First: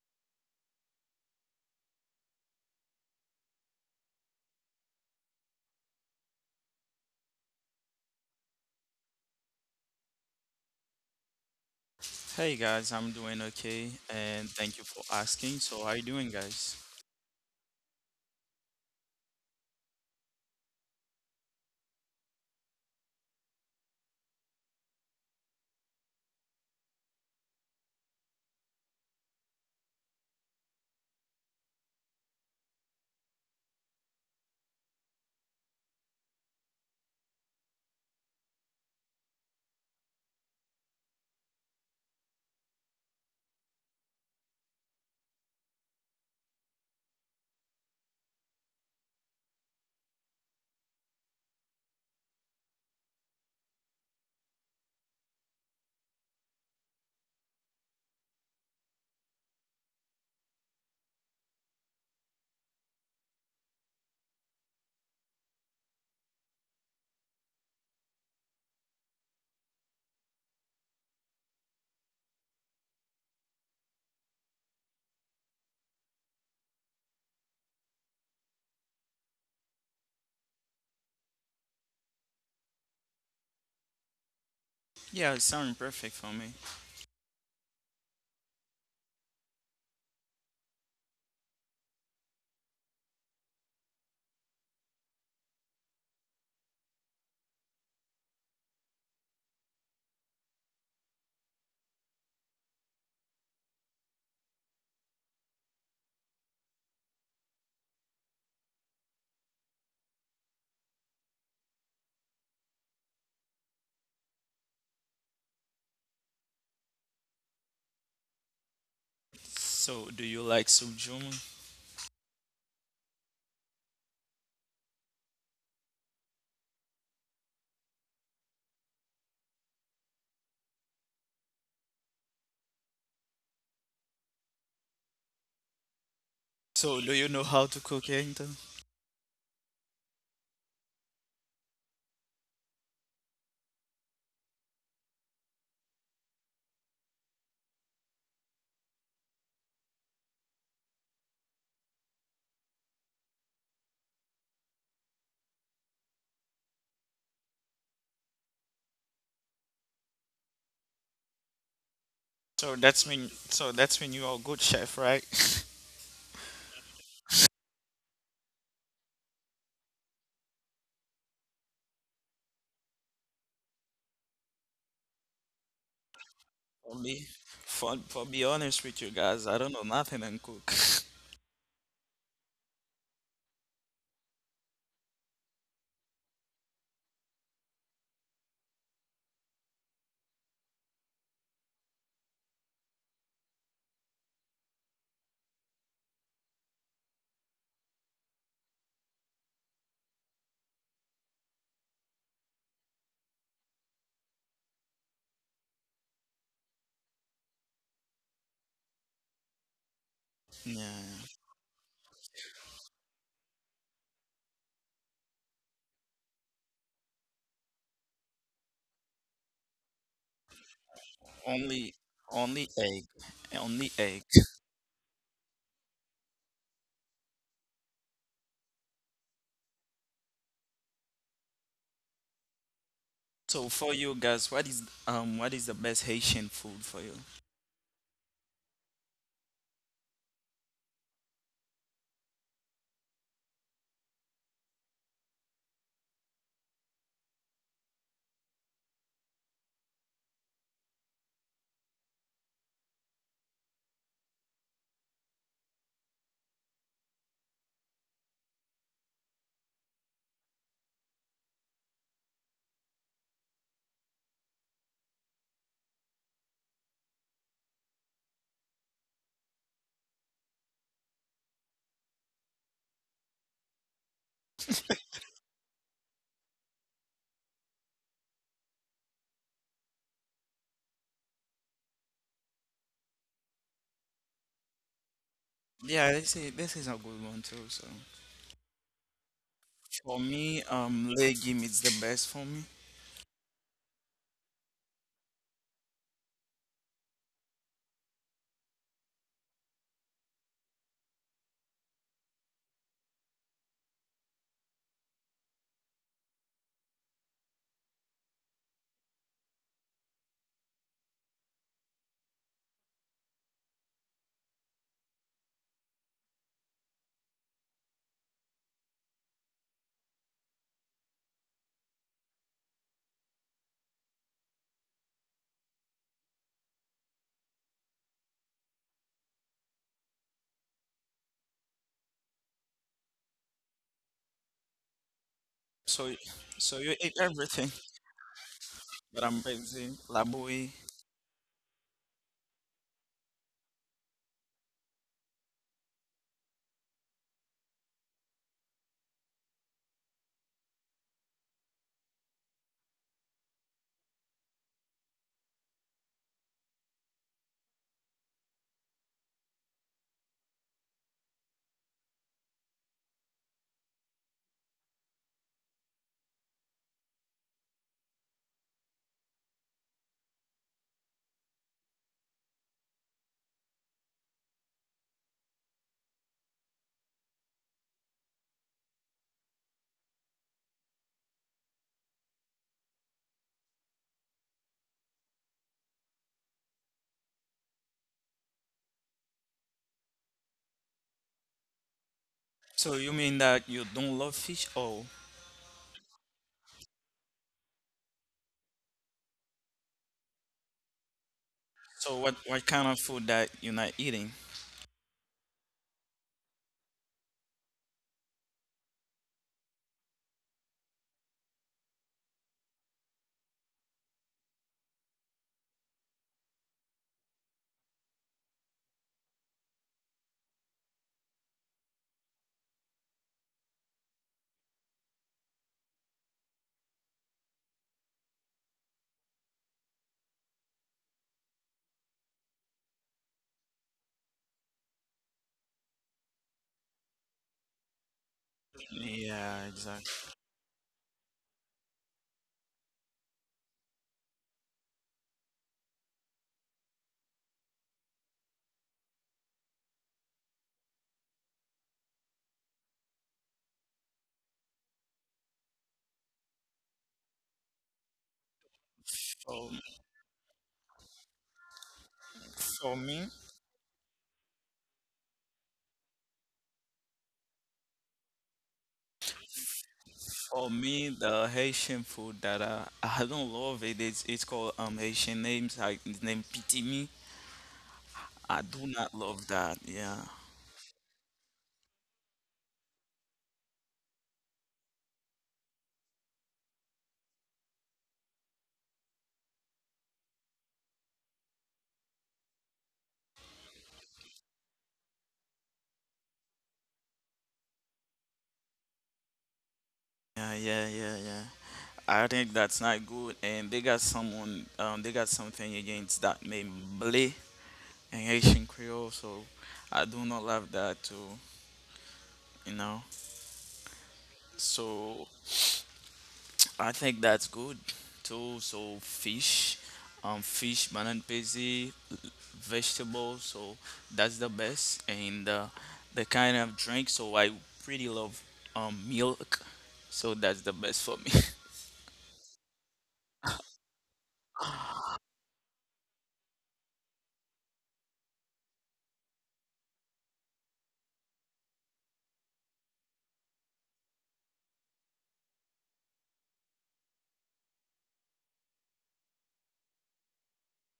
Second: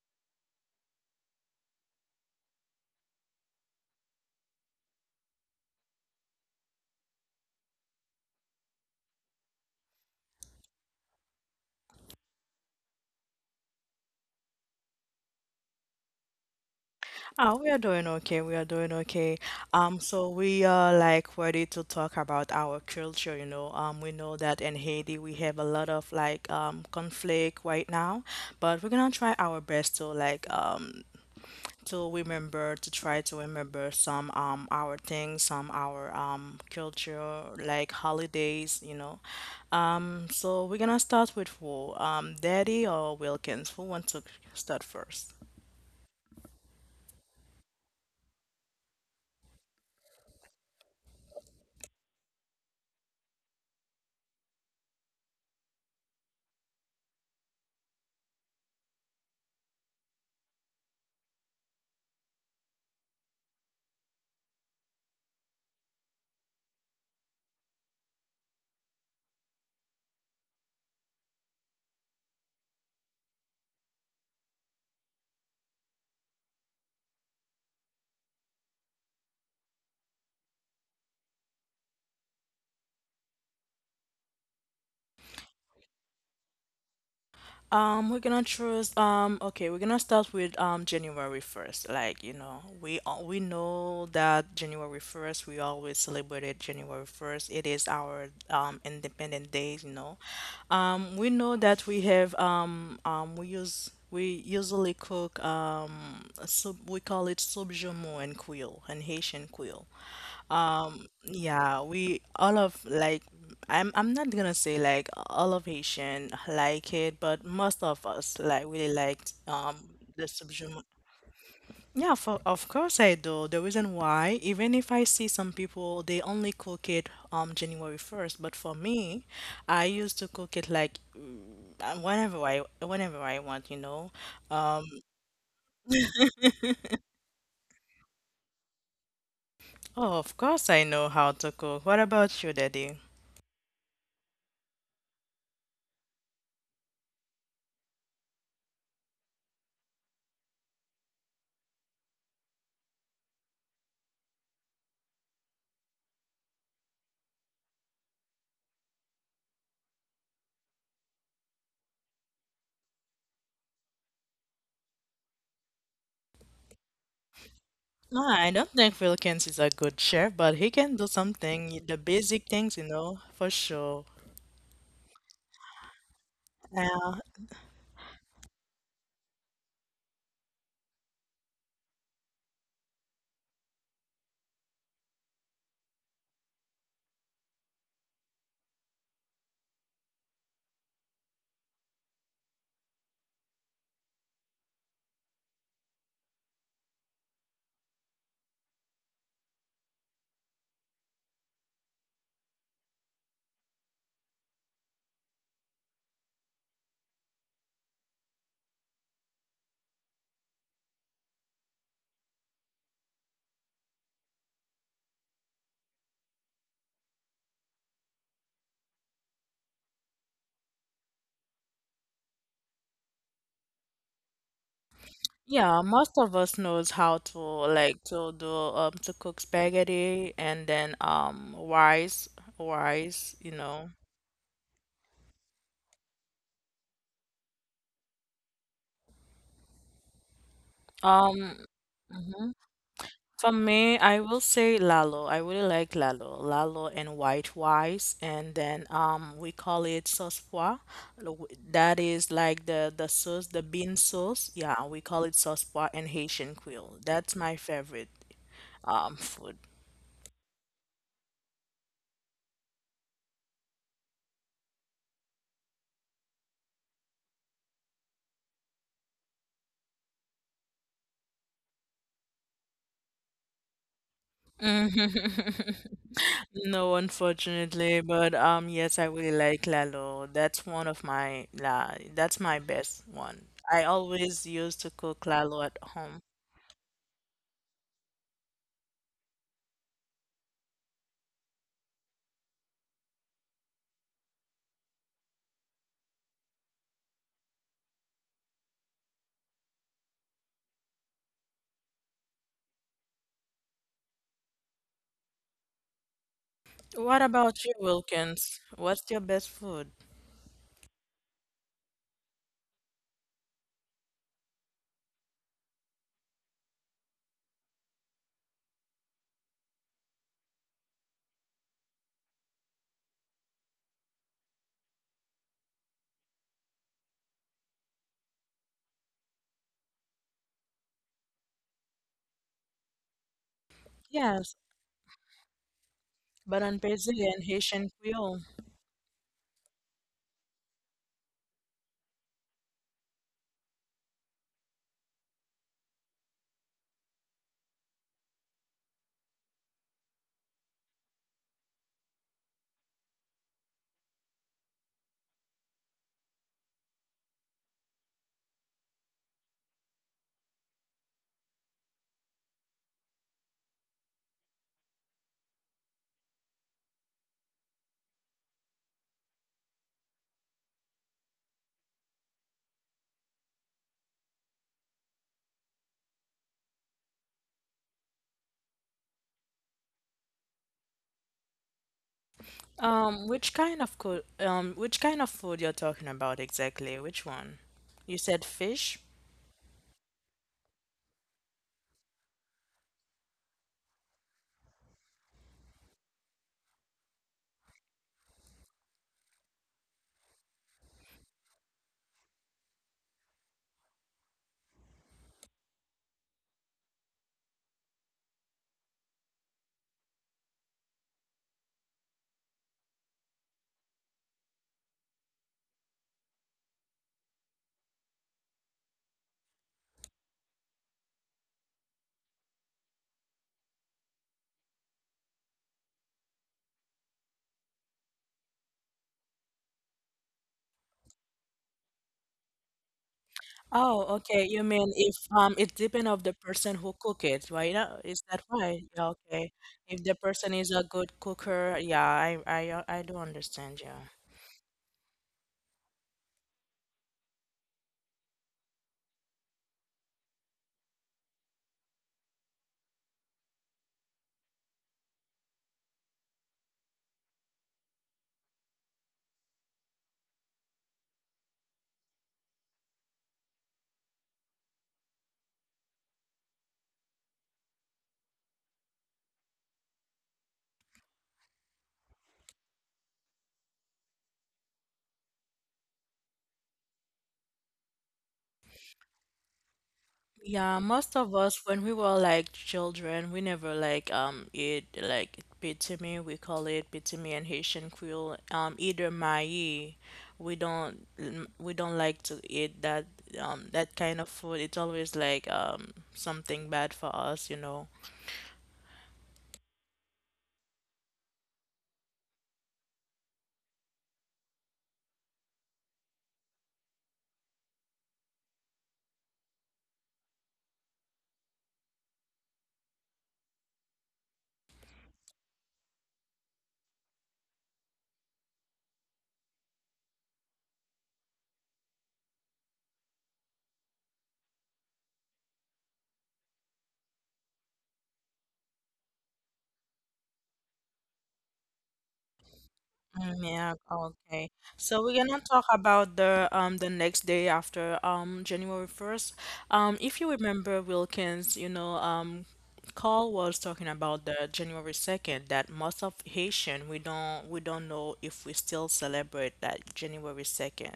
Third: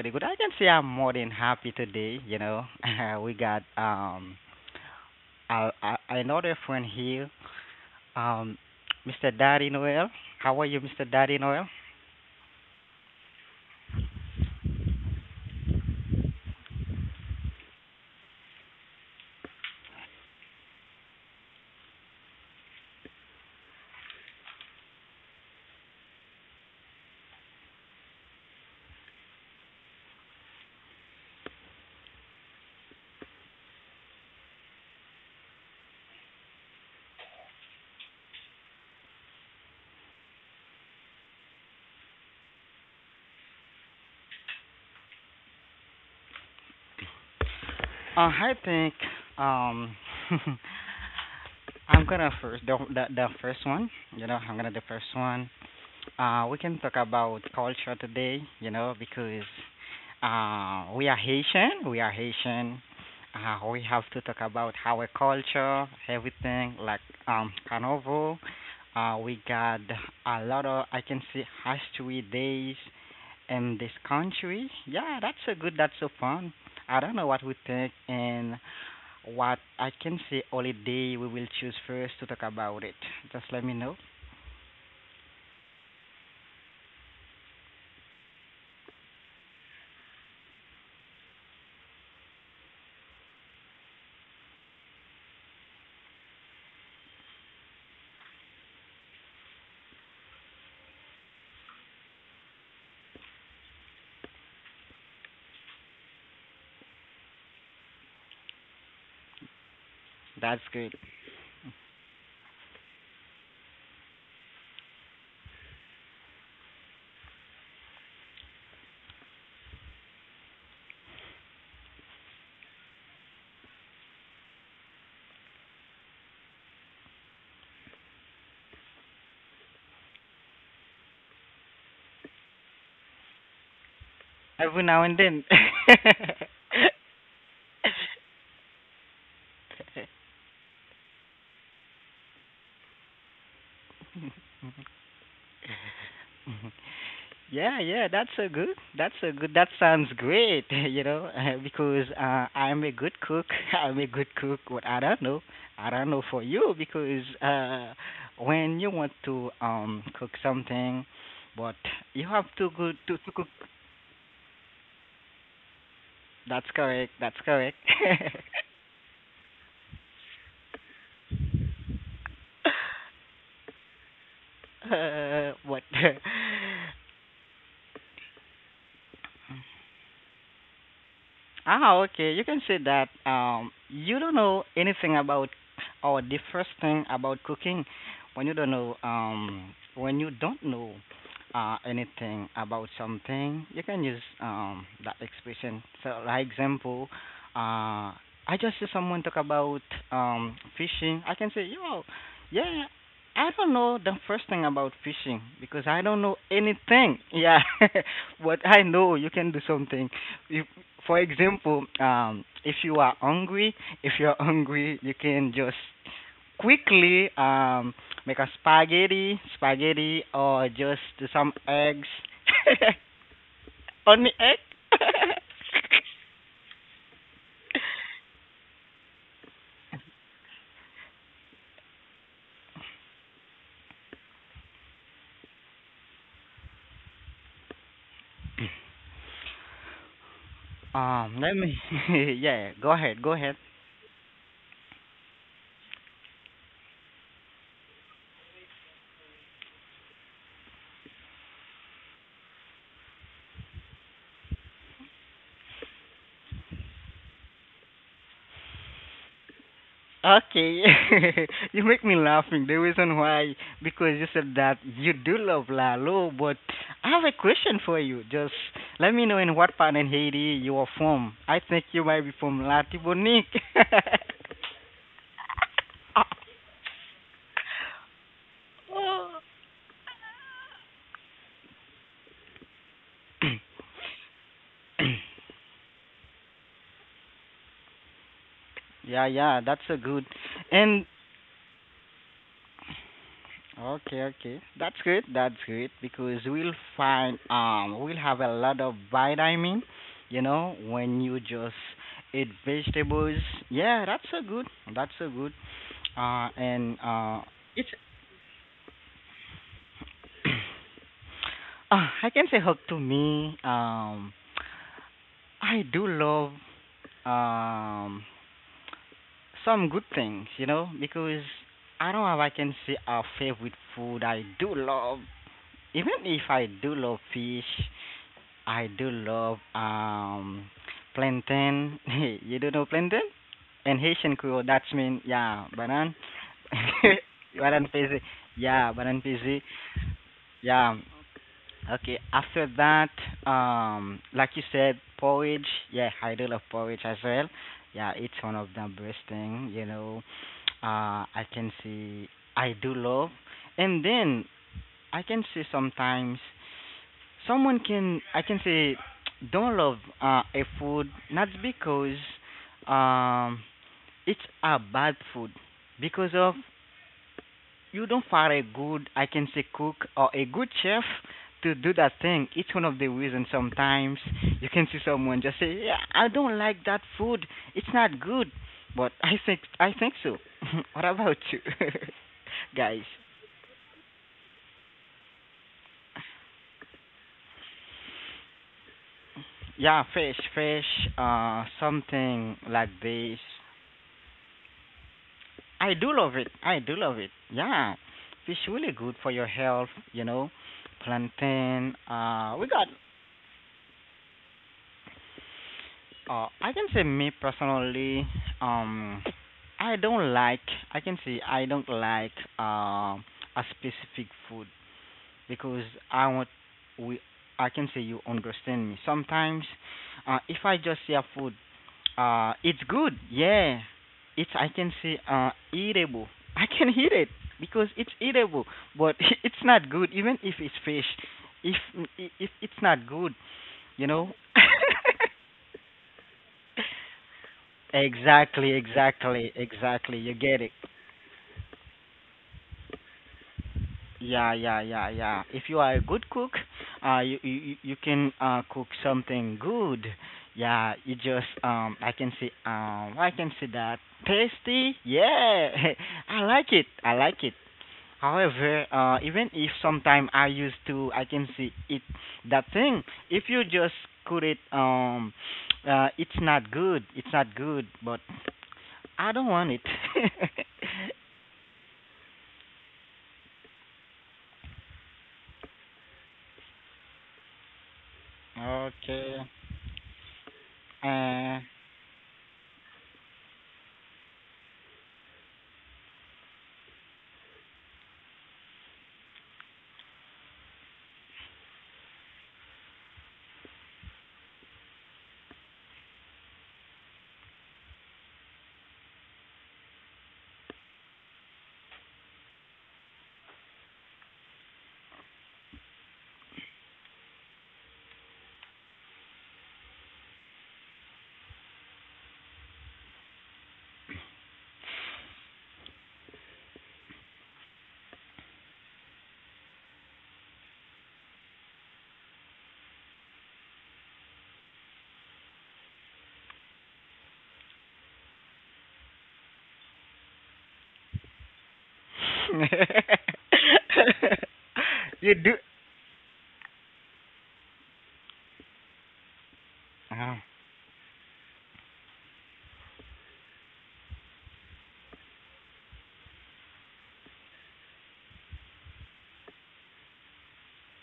pretty good. I can say I'm more than happy today. You know, we got another friend here, um, Mr. Daddy Noel. How are you, Mr. Daddy Noel? Hey guys, I'm doing okay and thank you for asking. So, how you doing, guys? Oh, we are doing okay. We are doing okay. So we are like ready to talk about our culture. We know that in Haiti we have a lot of like conflict right now, but we're gonna try our best to like to try to remember some our things, some our culture like holidays. So we're gonna start with who? Daddy or Wilkins? Who wants to start first? I think um I'm gonna first the first one. You know, I'm gonna the first one. We can talk about culture today, you know, because we are Haitian. We are Haitian. We have to talk about our culture, everything like carnival. We got a lot of, I can see, history days in this country. Yeah, that's so good. That's so fun. I don't know what we think and what I can say holiday we will choose first to talk about it. Just let me know. Yeah, it's sounding perfect for me. We're gonna choose. Okay, we're gonna start with January 1st. Like you know, we know that January 1st we always celebrated January 1st. It is our Independent Day. We know that we have we usually cook sub we call it subjumu and quill and Haitian quill. That's good. Yeah, we all of like I'm not gonna say like all of Haitian like it, but most of us like really liked So, do the you like subhuman. sujuma? Yeah, of course I do. The reason why, even if I see some people, they only cook it January 1st, but for me, I used to cook it like whenever I want. Every Um, now and then. So, do you know how to cook anything? oh, of course I know how to cook. What about you, Daddy? Yeah, that's so good. That's so good. That sounds great, you know, because I'm a good cook. I'm a good cook, but I don't know. I don't know for you because when you want to cook something, but you have to So, go to cook. That's when you are a good chef, right? That's correct. That's correct. No, I don't think Philkins is a good chef, but he can do something, the basic things, for sure. What? For Uh, me, for be honest with you guys, I don't know nothing and cook. Ah, okay. You can say that you don't know anything about or the first thing about cooking when you don't know when you don't know anything about something. You can use that expression. So, like example, uh, I just see someone talk about fishing. I can say, yo, yeah. I don't know the first thing about fishing because I don't know anything. Yeah, but I know you can do something. If Yeah, for example, if you are hungry, if you're hungry, you can just quickly make a spaghetti, or just do some only eggs. only egg, only egg. Only egg. yeah, most of us knows how to like to cook spaghetti and then rice, rice, you So, know. for you guys, what is the best Haitian food for you? Let Um, me. mhm. Yeah, go ahead, go ahead. For me, I will say Lalo. I really like Lalo. Lalo and white rice, and then we call it sauce pois. That is like the sauce, the bean sauce. Yeah, we call it sauce pois in Haitian Creole. That's my favorite food. Okay, you make me laughing. The reason why because you said that you do love Lalo, but I have a question for you. Just let me know in what part in Haiti you are from. I think you might be from Latibonique. No, unfortunately, but yes, I really like Lalo. That's one of my la That's my best one. I always used to cook Lalo at Yeah, home. this is a good one too, so. Yeah, that's a For good. me, And legume is the best for me. okay, okay. That's good. That's good because we'll find we'll have a lot of vitamin, you know, when you just eat vegetables. Yeah, that's so good. That's so good. And What about you, it's Wilkins? What's your best food? I can say hug to me. I do love um some good things, you know, because I don't know if I can say a favorite food I do love. Even if I do love fish, I do love plantain. You don't know plantain? And Haitian Yes, Creole, that's mean yeah, banan. So, but so on you eat Brazilian everything, Banan Haitian pezi. Creole. Yeah, banan but I'm pezi. crazy. Labui. Yeah. Okay. After that, like you said, porridge. Yeah, I do love porridge as well. Yeah, it's one of the best thing, you know. I can see I do love. And then I can see sometimes someone can, I can say, don't love a food not because um it's a bad food because of you don't find a good, I can say, cook or a good chef to do that thing. It's one of the reasons sometimes you can see someone just say, yeah, I don't like that food. It's not good. But I think so. What about you? Guys. Which kind of food you're talking about exactly? Which one? You said fish? Yeah, fish, something like So you this. mean that you don't love fish? Oh, I do love it. I do love it. Yeah, it's really good for your health. You know, plantain. so what We what got. kind of food that you're not eating? I can say me personally. Um, I don't like. I can say I don't like um a specific food. Because I want we, I can say, you understand me. Sometimes, if I just say a food, it's good. Yeah, it's, I can say, eatable. I can eat it because it's eatable, but it's not good. Even if it's fish, if if it's not good, you Oh, know. okay. You mean if it depends of the person who cook it, right? Is that Exactly, right? Yeah, exactly, okay. Yeah, If exactly. the You exactly. person get it. is a good cooker, yeah, I do understand, yeah. Yeah, yeah, yeah, yeah. If you are a good cook, you can cook something good. Yeah, you just I can see, I can see that tasty. Yeah, I like it. I like it. However, even if For, sometime I used to I can see it that for thing. me, If you just cook it it's not good. It's not good. But I don't want it. for me, the Haitian food that I don't love it. It's called Haitian names like the name pitimi. I do not Okay. love that. Yeah, Yeah, most of Uh. us when we were like children, we never like eat like pitimi, we call it pitimi in Haitian Creole, either maï. We don't like to eat that kind of food. It's always like something bad for us. yeah. I think that's not good, and they got someone, they got something against that name Ble in Haitian Creole, so I do not love that too, you know. So I think that's good too. So fish, fish, banana pezi, vegetables, so that's the best, and the kind of drink. So I pretty love milk, so that's the best for me. Mm, yeah, okay. So we're You gonna do. talk about the next day after January 1st. If you Oh, remember Wilkins, Carl was talking about the January 2nd that most of Haitian we don't know if we still celebrate that January 2nd.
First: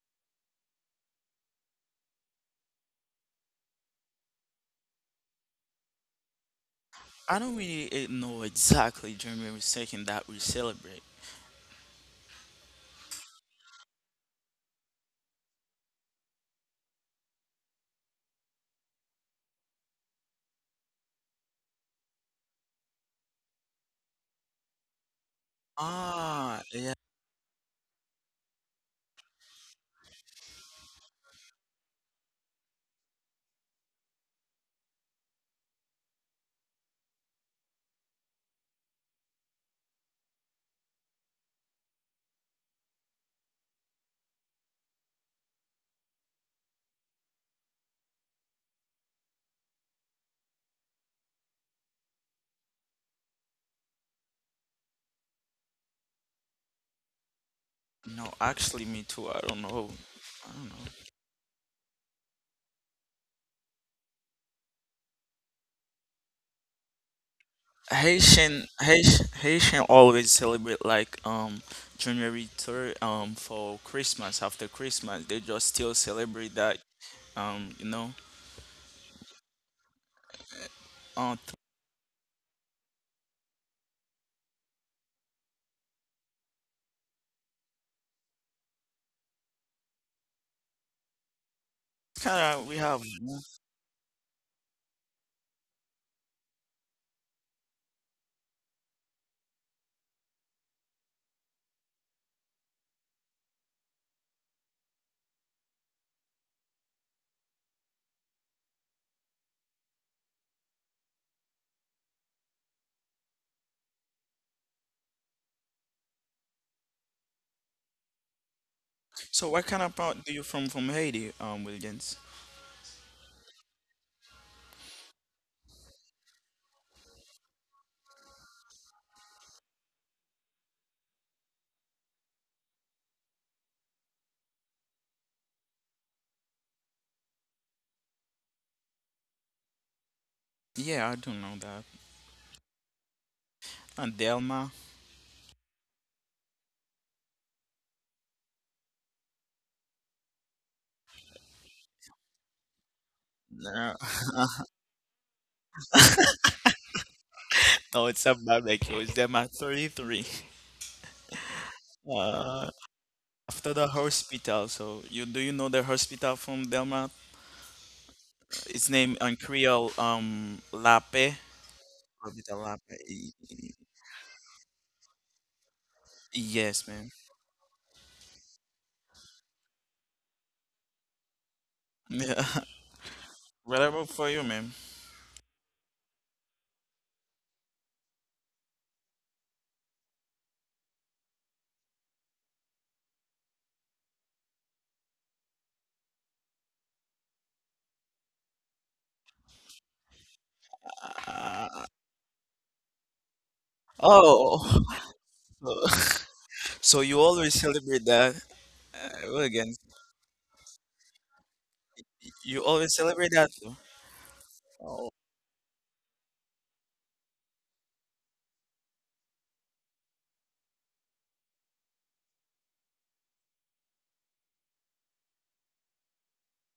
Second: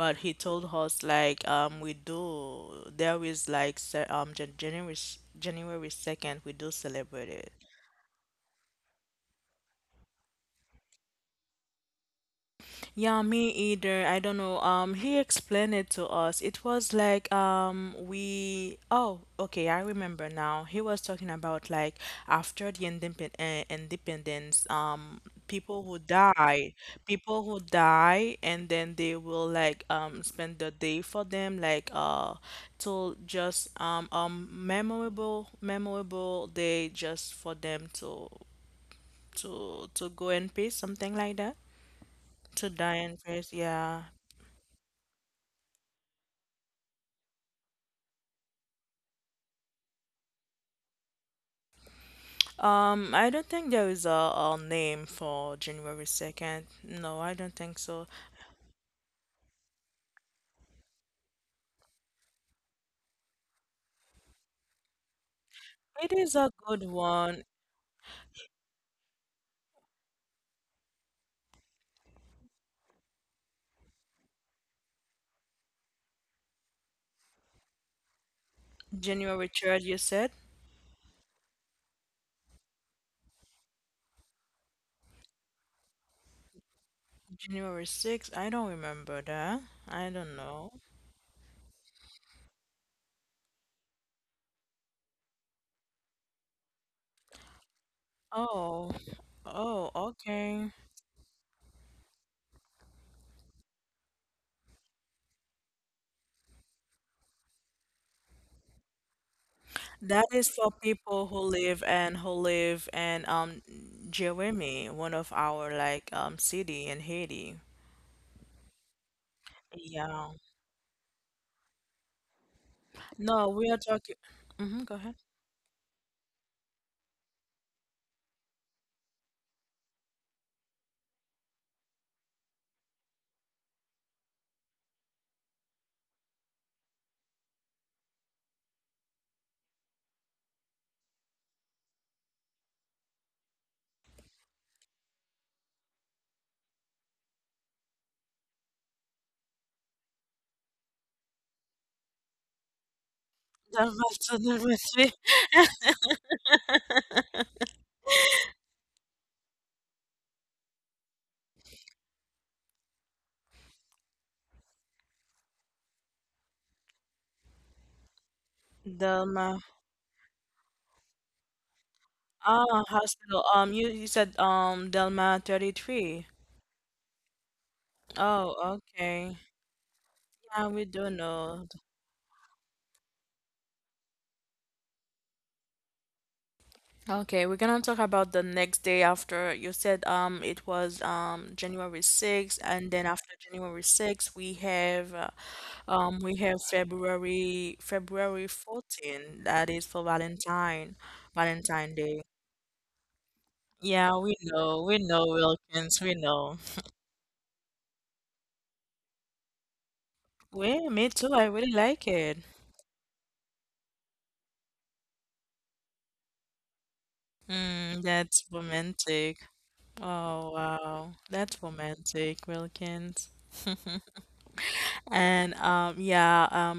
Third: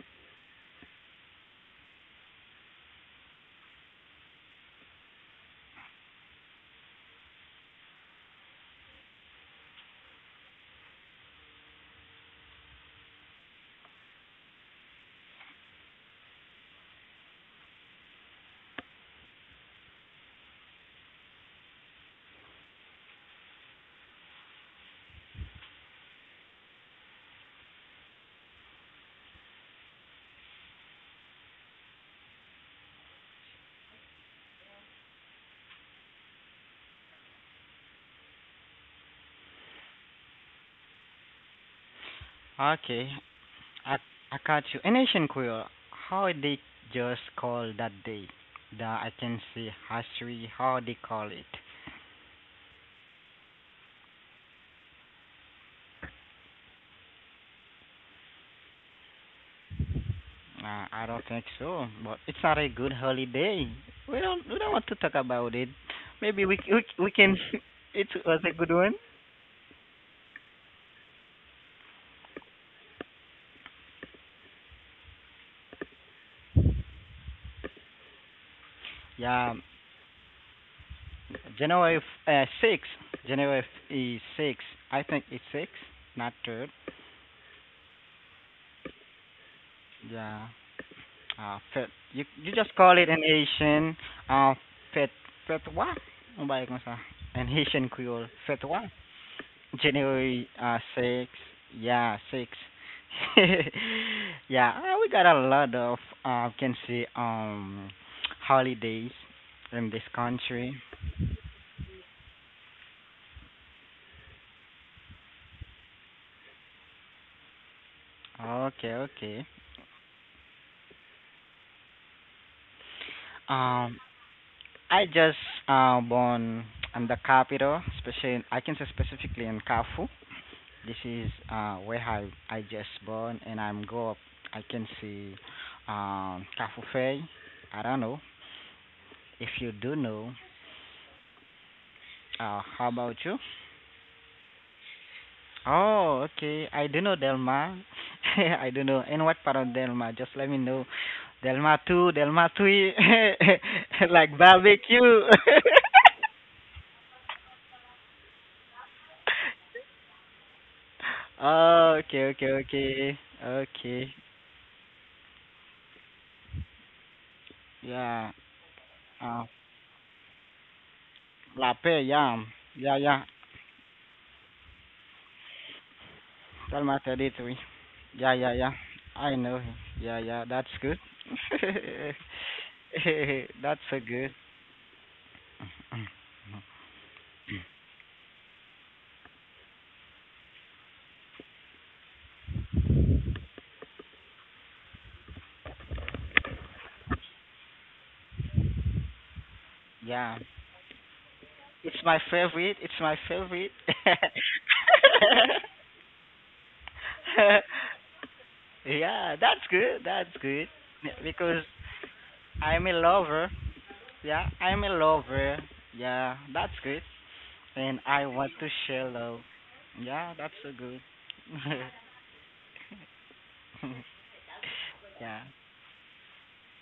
But he told us like we do there is like January 2nd we do celebrate I it. don't really know exactly January 2nd that we celebrate. Yeah, me either. I don't know. He explained it to us. It was like we oh, okay, I remember now. He was talking about like after the independence, people who Ah, die, yeah. people who die and then they will like spend the day for them like till just memorable day just for them to go and peace, something like that. To die okay. in peace, I yeah. I got you. In Asian Queer, how they just call that day? The, I can see, history. How they call it? I don't think there is a name for January 2nd. No, I don't think so. No, actually, me too. I don't know. I don't know. I don't think so. But it's not a good holiday. We don't want to talk about it. It is Maybe a good we can. one. It was a Haitian, good one. Haitian, Haitian always celebrate like January 3rd for Christmas. After Christmas, they just still celebrate that you know. January Yeah, 3rd, you said? Uh, six. Is six. I think it's six, not third. January 6th? I don't remember that. I don't Yeah. know. Pet. You you kind of we just call have, it you an know. Asian uh pet petwa. Ang baik mo sa an Haitian Creole Oh, petwa. oh, January okay. Six. Yeah, six. Yeah, we got a lot of can see holidays in this That is for country. people who live and who live in Jeremy, one of our like city in Haiti. Okay, okay. So what kind of part Yeah. do you from Haiti, Williams? No, we are Um, talking. Mm-hmm, go I ahead. just born in the capital, especially I can say specifically in Kafu. This is where I just born and I'm grow up. I can see Kafufei. I don't know if you do know. Yeah, I don't know that. How about you? And Delma. Oh, okay. I do know Delma. I do know. And what part of Delma? Just let me know. Delma 2, Delma 3, No. like Dalmatia. barbecue. No, it's a barbecue. It's Delma 33. Oh, okay, okay, Uh, okay. after the Okay. hospital, so you know the hospital from Delma? Yeah. Its named in Dalma Uh, Creole, Lape. La Paix, yeah. Hospital Ah, Yeah, Lape. yeah. Y- hospital. You said Delma 33. Yes, ma'am. Dalmatia did we? Yeah, Oh, yeah, yeah. okay. I know him. Yeah, yeah. Yeah, That's we good. do know. Yeah. That's so Whatever for good. you, ma'am. Okay, we're gonna talk about the next day after you said it was January 6th and then after January 6th we have February 14th that is for Yeah. Uh, Valentine It's my Day. favorite. It's my favorite. Yeah, we oh, know. We know Wilkins, we know. so you always celebrate that. Yeah, Well, that's again, good. That's good. Well, me too. I Because really like it. you I'm a always celebrate lover. that too. Yeah, I'm a Oh. lover. Yeah, that's good. And Mm, I that's want to share love. romantic. Yeah, that's Oh, so good. wow. That's romantic, Wilkins. Yeah. And yeah,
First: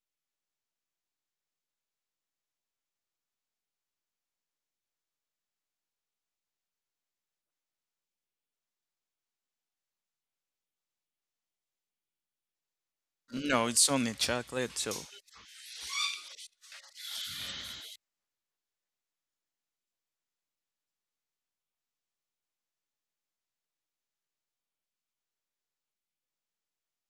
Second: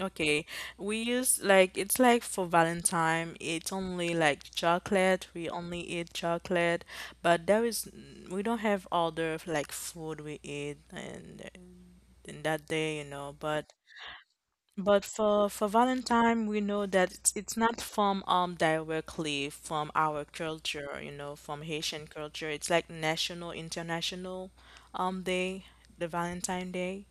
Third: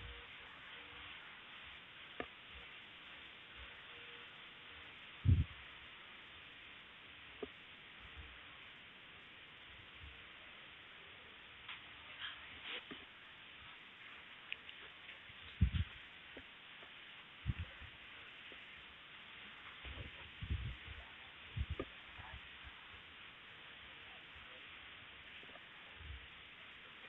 okay. We use like it's like for Valentine, it's only like chocolate. We only eat chocolate, but there is we don't have other like food we eat and in that day, No, it's only chocolate, so but for Valentine, we know that it's not from directly from our culture, from Haitian culture. It's like national, international day, the Valentine Day.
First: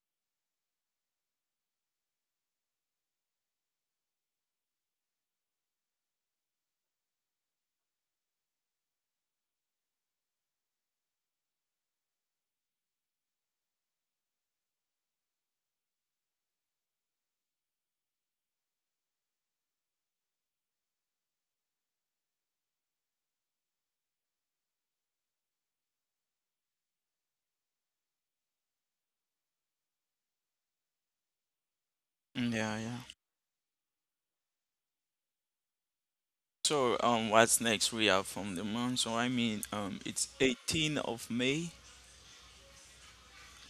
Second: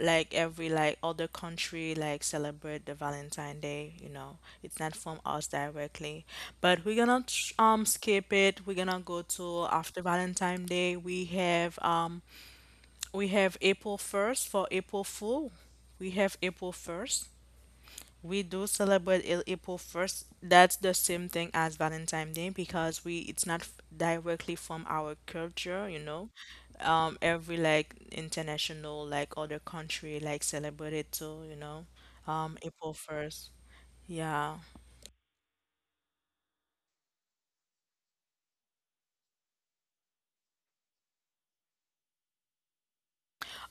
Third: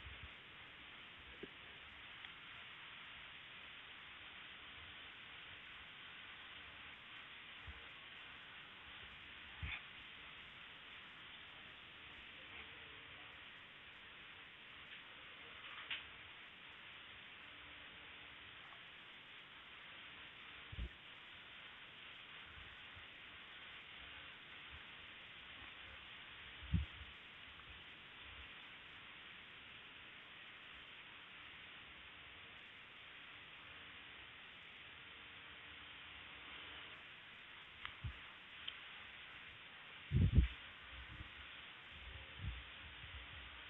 Like every like other country like celebrate the Valentine Day. It's not from us directly. But we're gonna skip it. We're gonna go to after Valentine Day. We have April 1st for April Fool. We have April 1st. We do celebrate April 1st. That's the same thing as Valentine's Day because we it's not directly from our culture. Every like international like other country like celebrate it too. mm, Um, yeah, April yeah. 1st. Yeah. So what's next? We have from the month, so I mean it's 18 of May.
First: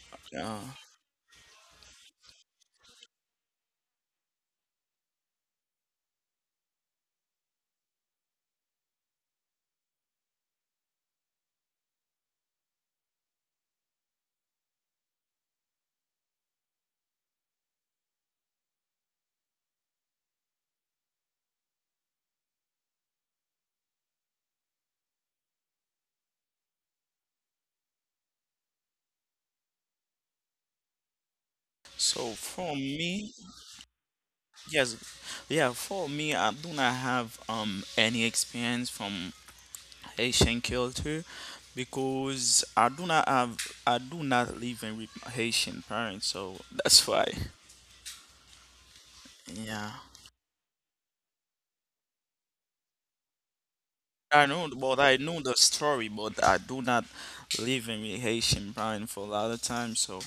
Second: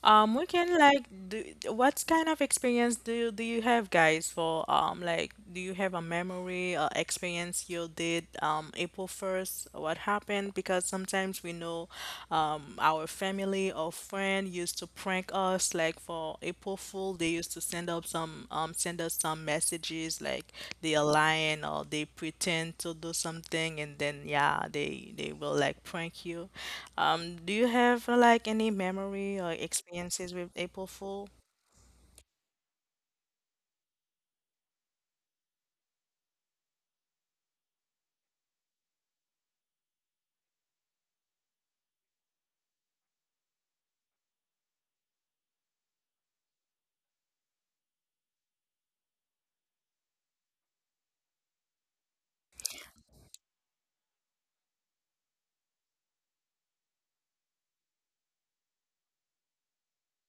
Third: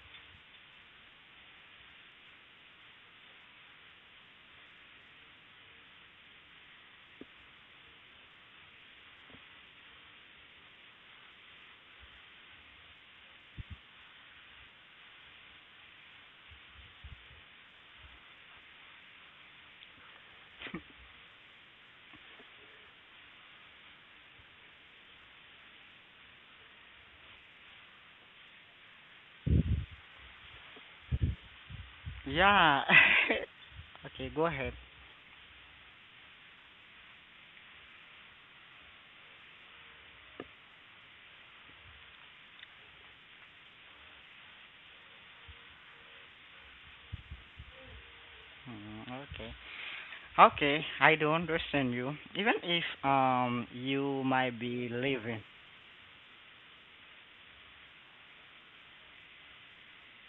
We Uh, can like do what kind of experience do you have guys for like do you have a memory or experience you did April 1st what happened, because sometimes we know our family or friend used to prank us like for April Fool they used to send up some send us some messages like they are lying or they pretend to do something, and then yeah they will like prank you, do you have like any memory or experiences with April Fool? So for Yeah. me, Okay, go ahead. yes, yeah, for me, I do not have any experience from Haitian culture because I do not live in with Haitian parents, so that's why. Okay. Yeah. Okay, I do understand you. Even if you I might know, be but I know leaving. the story, but I do not live in with Haitian parents for a lot of time, so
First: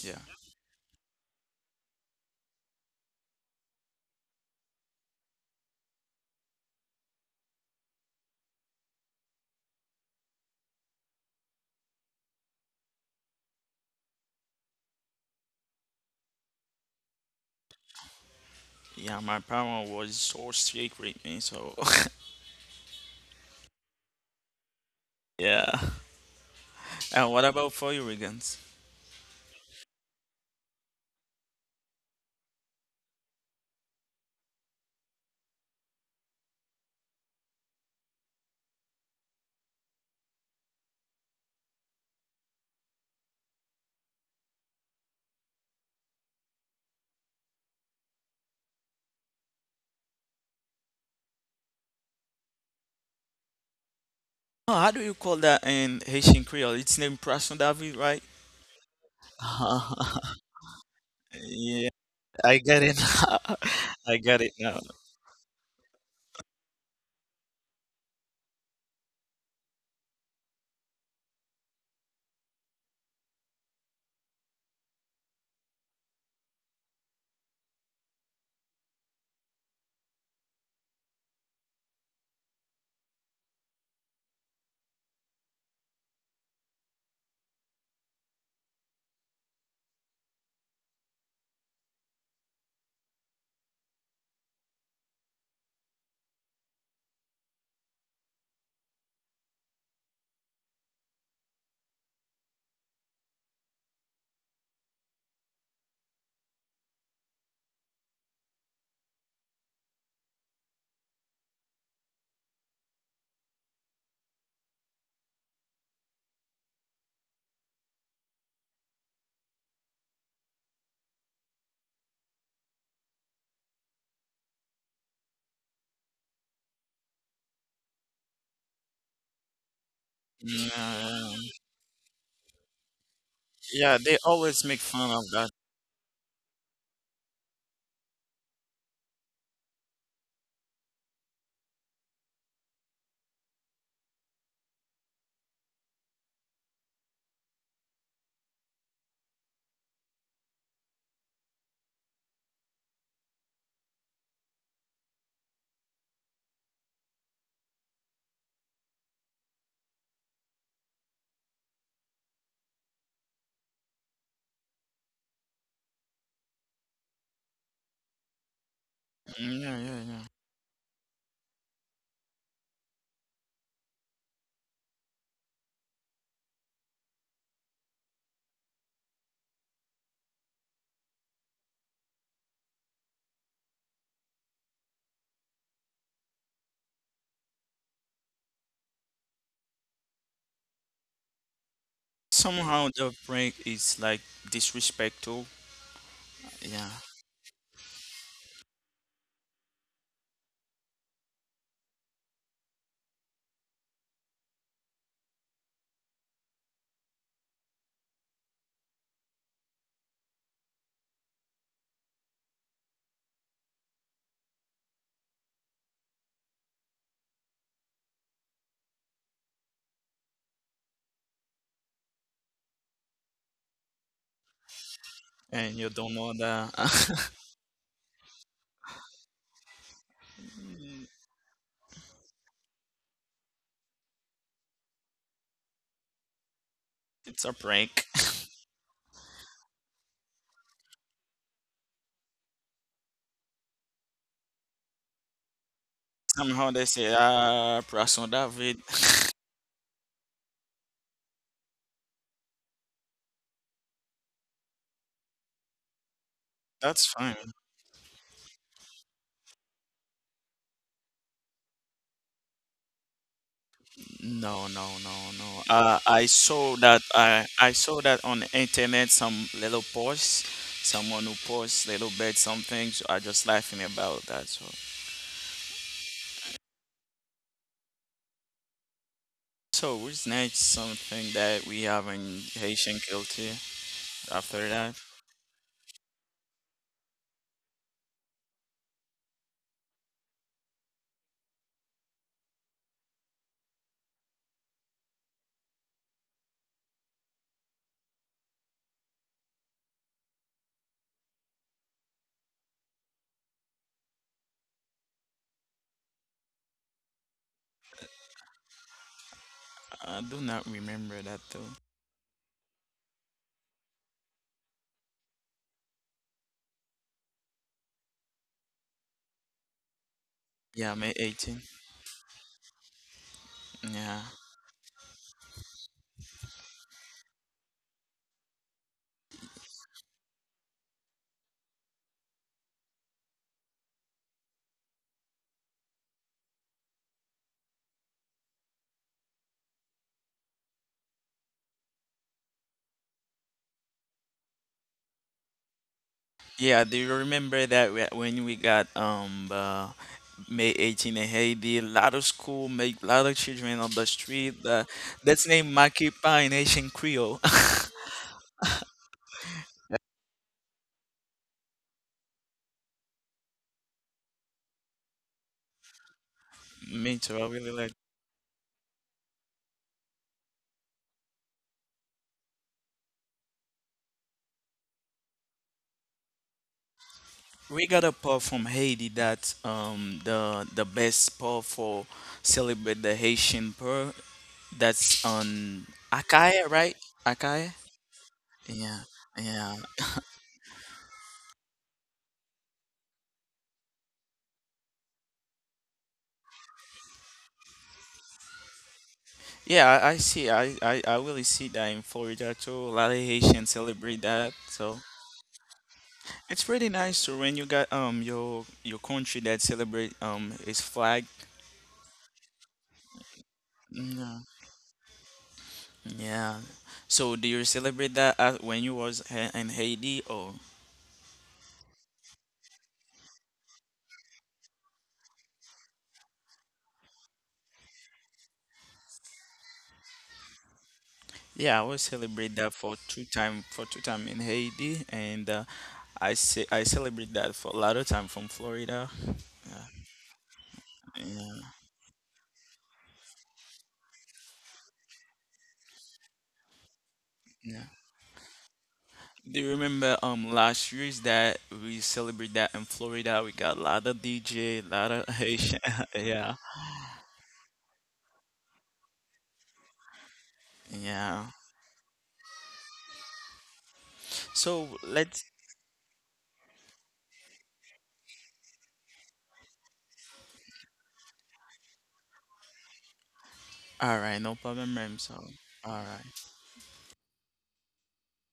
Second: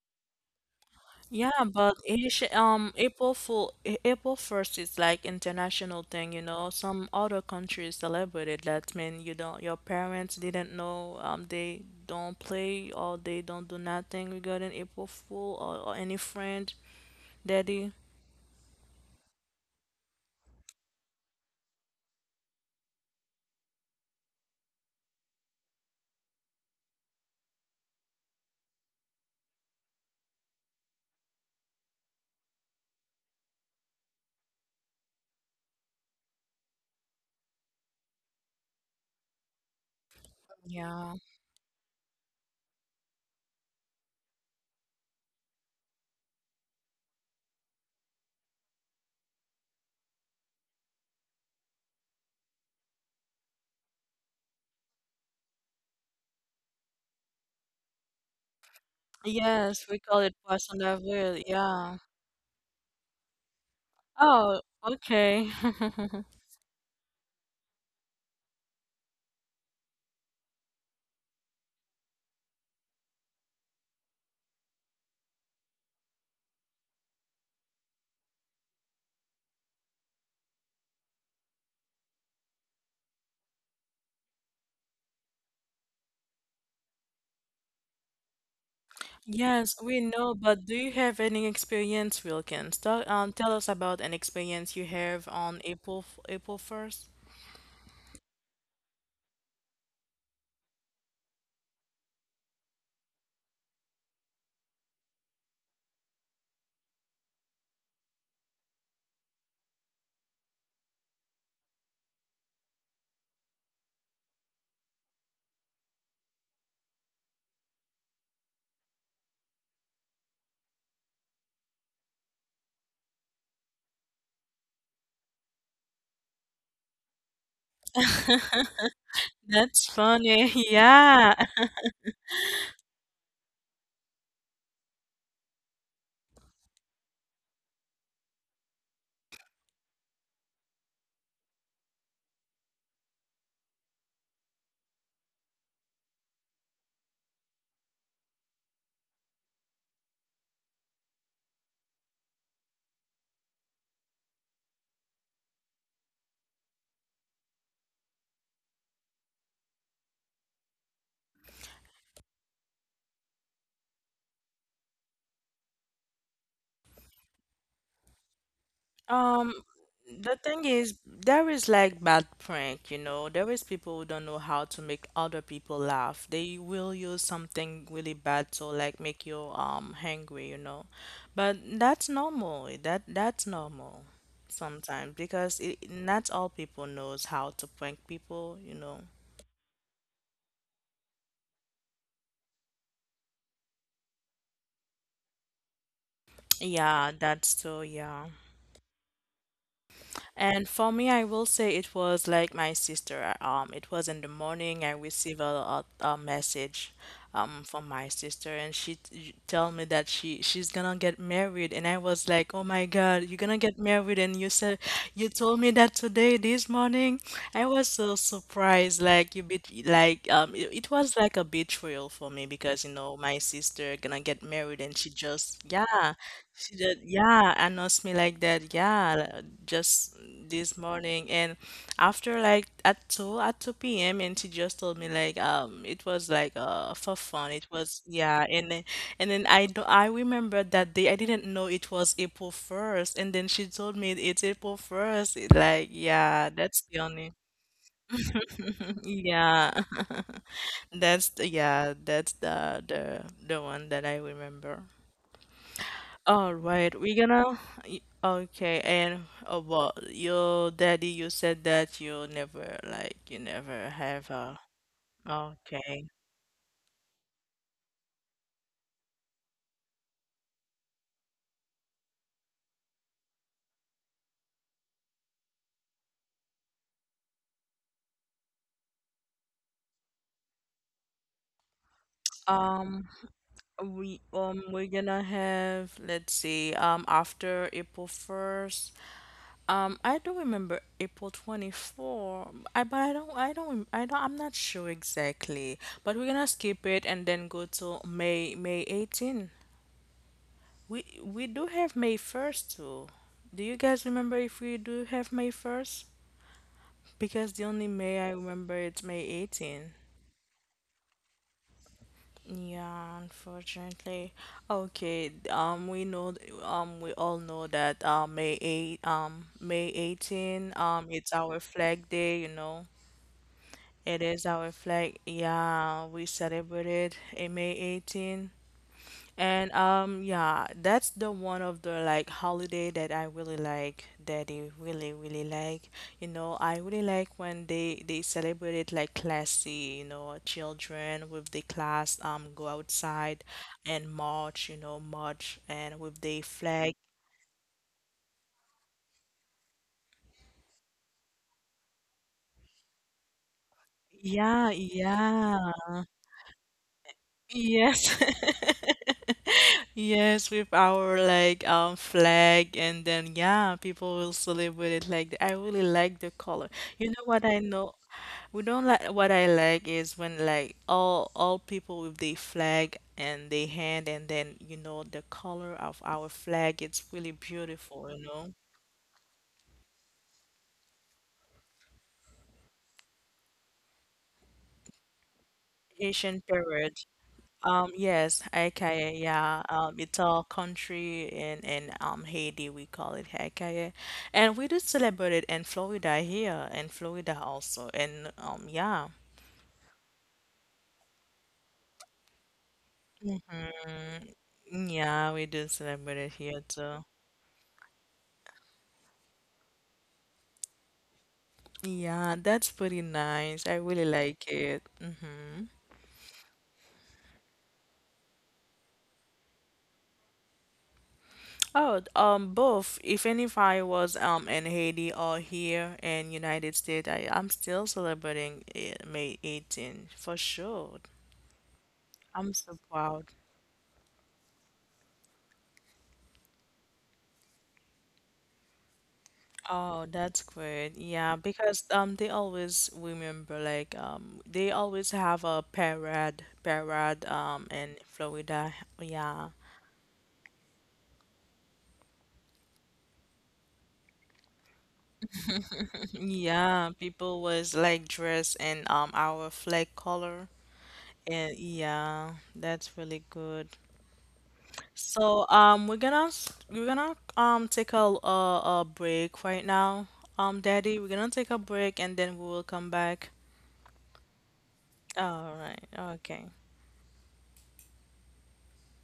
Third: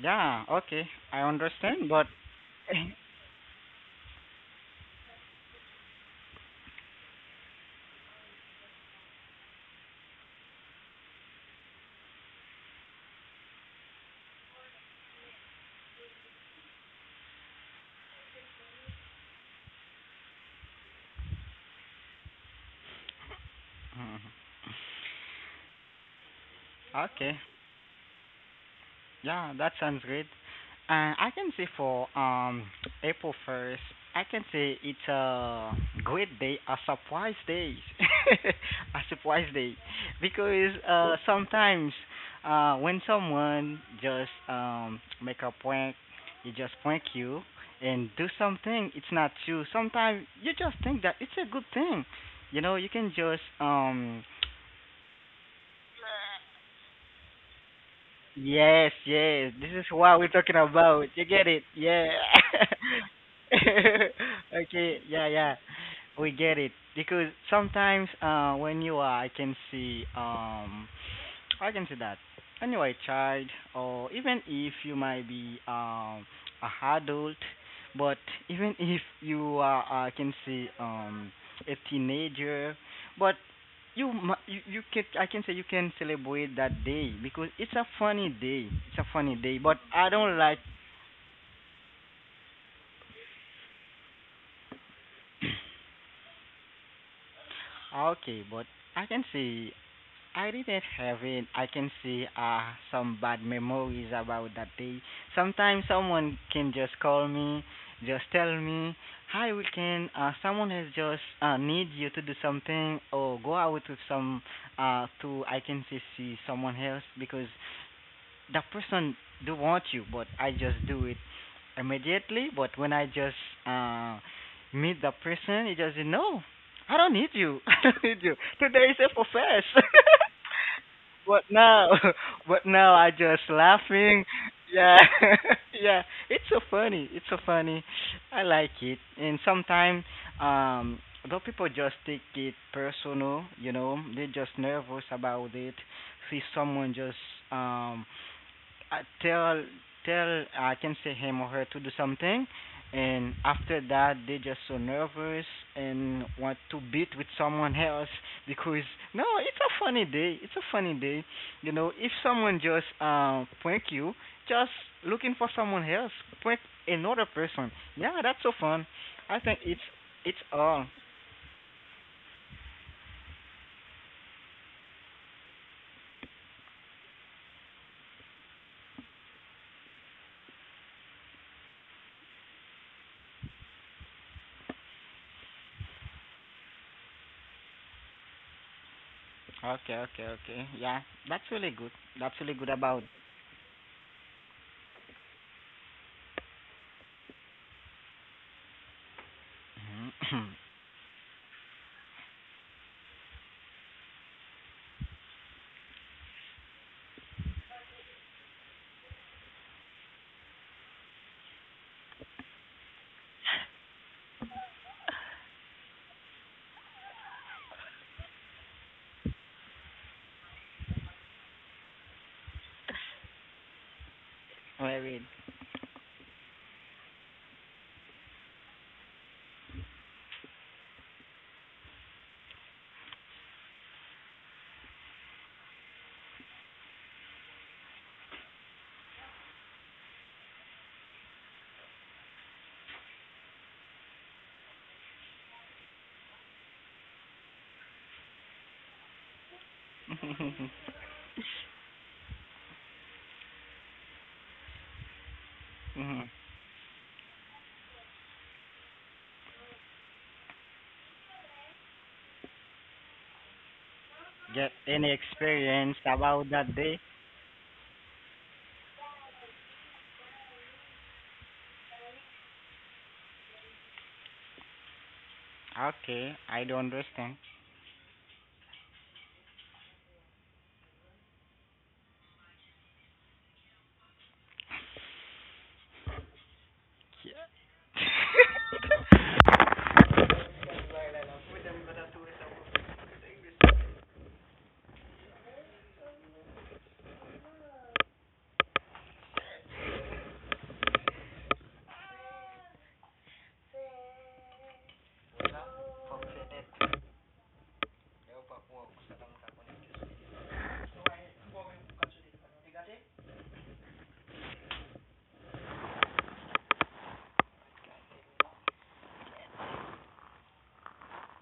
yeah. Yeah, okay. I Yeah, understand, but but Asian, April Fool, April 1st is like international thing. Some other countries celebrate it. That means your parents didn't know, they don't play or they don't do nothing regarding April Fool or any friend, daddy. Yeah, my parent was so strict with me, so yeah. And okay. what about for you, Regan? Yeah, that sounds great. I can say for April 1st, I can say it's a great day, a surprise day, a surprise day, because Yeah. Sometimes when someone just make a prank, he just prank you and do something it's not you. Sometimes you just think that it's a good thing, you know. You can just Oh, how do you call that in Haitian Creole? It's named Prason David, right? yes, yes. This Yes, is we call what we're it talking Poisson about. You d'Avril. get it? Yeah, Yeah. Yeah. I get it. I got it Oh, now. Okay. Yeah, okay. yeah. We get it because sometimes when you are, I can see, I can see that when you are a child or even if you might be a adult, but even if you are, I can see, a teenager, but you you can, I can say, you can celebrate that day because it's a funny day. It's a funny day, Yes, but we I know, don't like. but do you have any experience, Wilkins? Tell us about an experience you have on April April 1st. Okay, but I can say I didn't have it. I can say some bad memories about that day. Sometimes someone can just call me, just tell me, "Hi, weekend." Can. Someone has just need you to do something or go out with some to, I can say, see someone else because that person do want you, but I just do it immediately. But when I just uh meet the person, he just say, no, I don't need you. I don't need you. Today is a fest. That's funny. Yeah, Yeah, but now, but now I just yeah, they laughing. always make Yeah, fun of that. yeah. It's so funny. It's so funny. I like it. And sometimes, um, though people just take it personal, you know, they just nervous about it. See someone just um uh, tell tell I can say him or her to do something, and after that they just so nervous and want to beat with someone else because no, it's a funny day. It's a funny day, you know. If someone just prank you, just looking for someone else, prank another person. Yeah, that's so fun. I Um, think Yeah, yeah, yeah. the it's thing all. is, there is like bad prank. There is people who don't know how to make other people laugh. They will use something really bad to like make you angry. But that's normal. That's normal sometimes because not all people knows how to prank people. Okay, okay, okay. Yeah, that's really good. That's really good Somehow about. the prank is like disrespectful. Yeah, Yeah, that's true. Yeah. And for me, I will say it was like my sister. It was in the morning. I received a message, from my sister, and she tell me that she's gonna get married. And I was like, oh my God, you're gonna get married? And you told me that today, this morning. I was so surprised. Like you bet, like it was like a betrayal for me because you know my sister they're gonna get married, and Very. And you don't know that. she just announced me like that, just this morning, and after like at 2 p.m. and she just told me like it was like for It's fun, a it was. prank. Yeah, and then I remember that day I didn't know it was April 1st, and then she told me it's April 1st. It, like, yeah, Somehow that's they the say, only ah, Prason David. yeah yeah, that's the one that I remember. Mhm. All right, That's we're fine. gonna. Okay, and well, your daddy, you said that you never like you never have a. No, Get no, any no, no. experience Okay. I about that saw day? that. I saw that on the internet. Some little posts, someone who posts little bit something. So I just laughing about that. So, Okay, I don't understand. so what's next? Something that we have in Haitian Um, culture. After we're that, gonna have, let's see, after April 1st. I do remember April 24. I but I don't I don't I don't I'm not sure exactly. But we're gonna skip it and then go to May 18. We do have May 1st too. Do you guys remember if we do have May 1st? Because the only May I remember it's May 18. I do not remember that though. Yeah, unfortunately. Okay, we all know that May 18 Yeah, May it's our 18. flag day. Yeah. It is our flag. Yeah, we celebrate it in May 18. And yeah, that's the one of the like holiday that I really like, that I really really like. You know, I really like when they celebrate it like classy, you know, children with the class go outside and march and with the Yeah, flag. do you remember that whe- when we got May 18 in Haiti, a lot of school make a lot of children on the street. Yeah, That's named yeah. Makipa in Haitian Creole. Yes. Yes, with our like flag, and then yeah, people will celebrate it like that. I really like the color. You Me know too. what I I really know? like. We don't like what I like is when like all people with the flag and the hand and then you know the color of our flag, it's really We got beautifula pub from Haiti that the best pub for celebrate the Haitian pub. That's on Haitian Akaye, right? parrot. Akaye. Yes, Yeah. Hekaye, yeah. Yeah. It's our country in Haiti we call it Hekaye, and we do celebrate it in Florida here, in Florida also, and yeah, Yeah, I see. I really see that in Florida too. A lot of Haitians celebrate that. So. yeah, we do celebrate it here It's really too. nice to when you got your country that celebrate its flag. Yeah, that's pretty nice. I really Yeah. like it. Hmm. Yeah. So do you celebrate that when you was ha- in Haiti or? Oh, both. Even if I was in Haiti or here in United States, I'm still celebrating it, May 18 for sure. Yeah, I was I'm celebrate that so proud. For two time in Haiti and I ce- I celebrate that for a lot of time from Florida. Oh, that's good. Yeah, Yeah. because they always remember like they always have a parade Yeah. in Florida. Yeah. Do you remember last year's that we celebrate that in Florida? We got a lot of DJ, a lot of Haitian. Yeah. Yeah, people was like dressed in our flag color. Yeah. And yeah, that's really good. So So let's we're gonna we're gonna take a a break right now. Daddy, we're gonna take a break and then we will come back. All right, no problem, ma'am. So, All right. all right. Okay.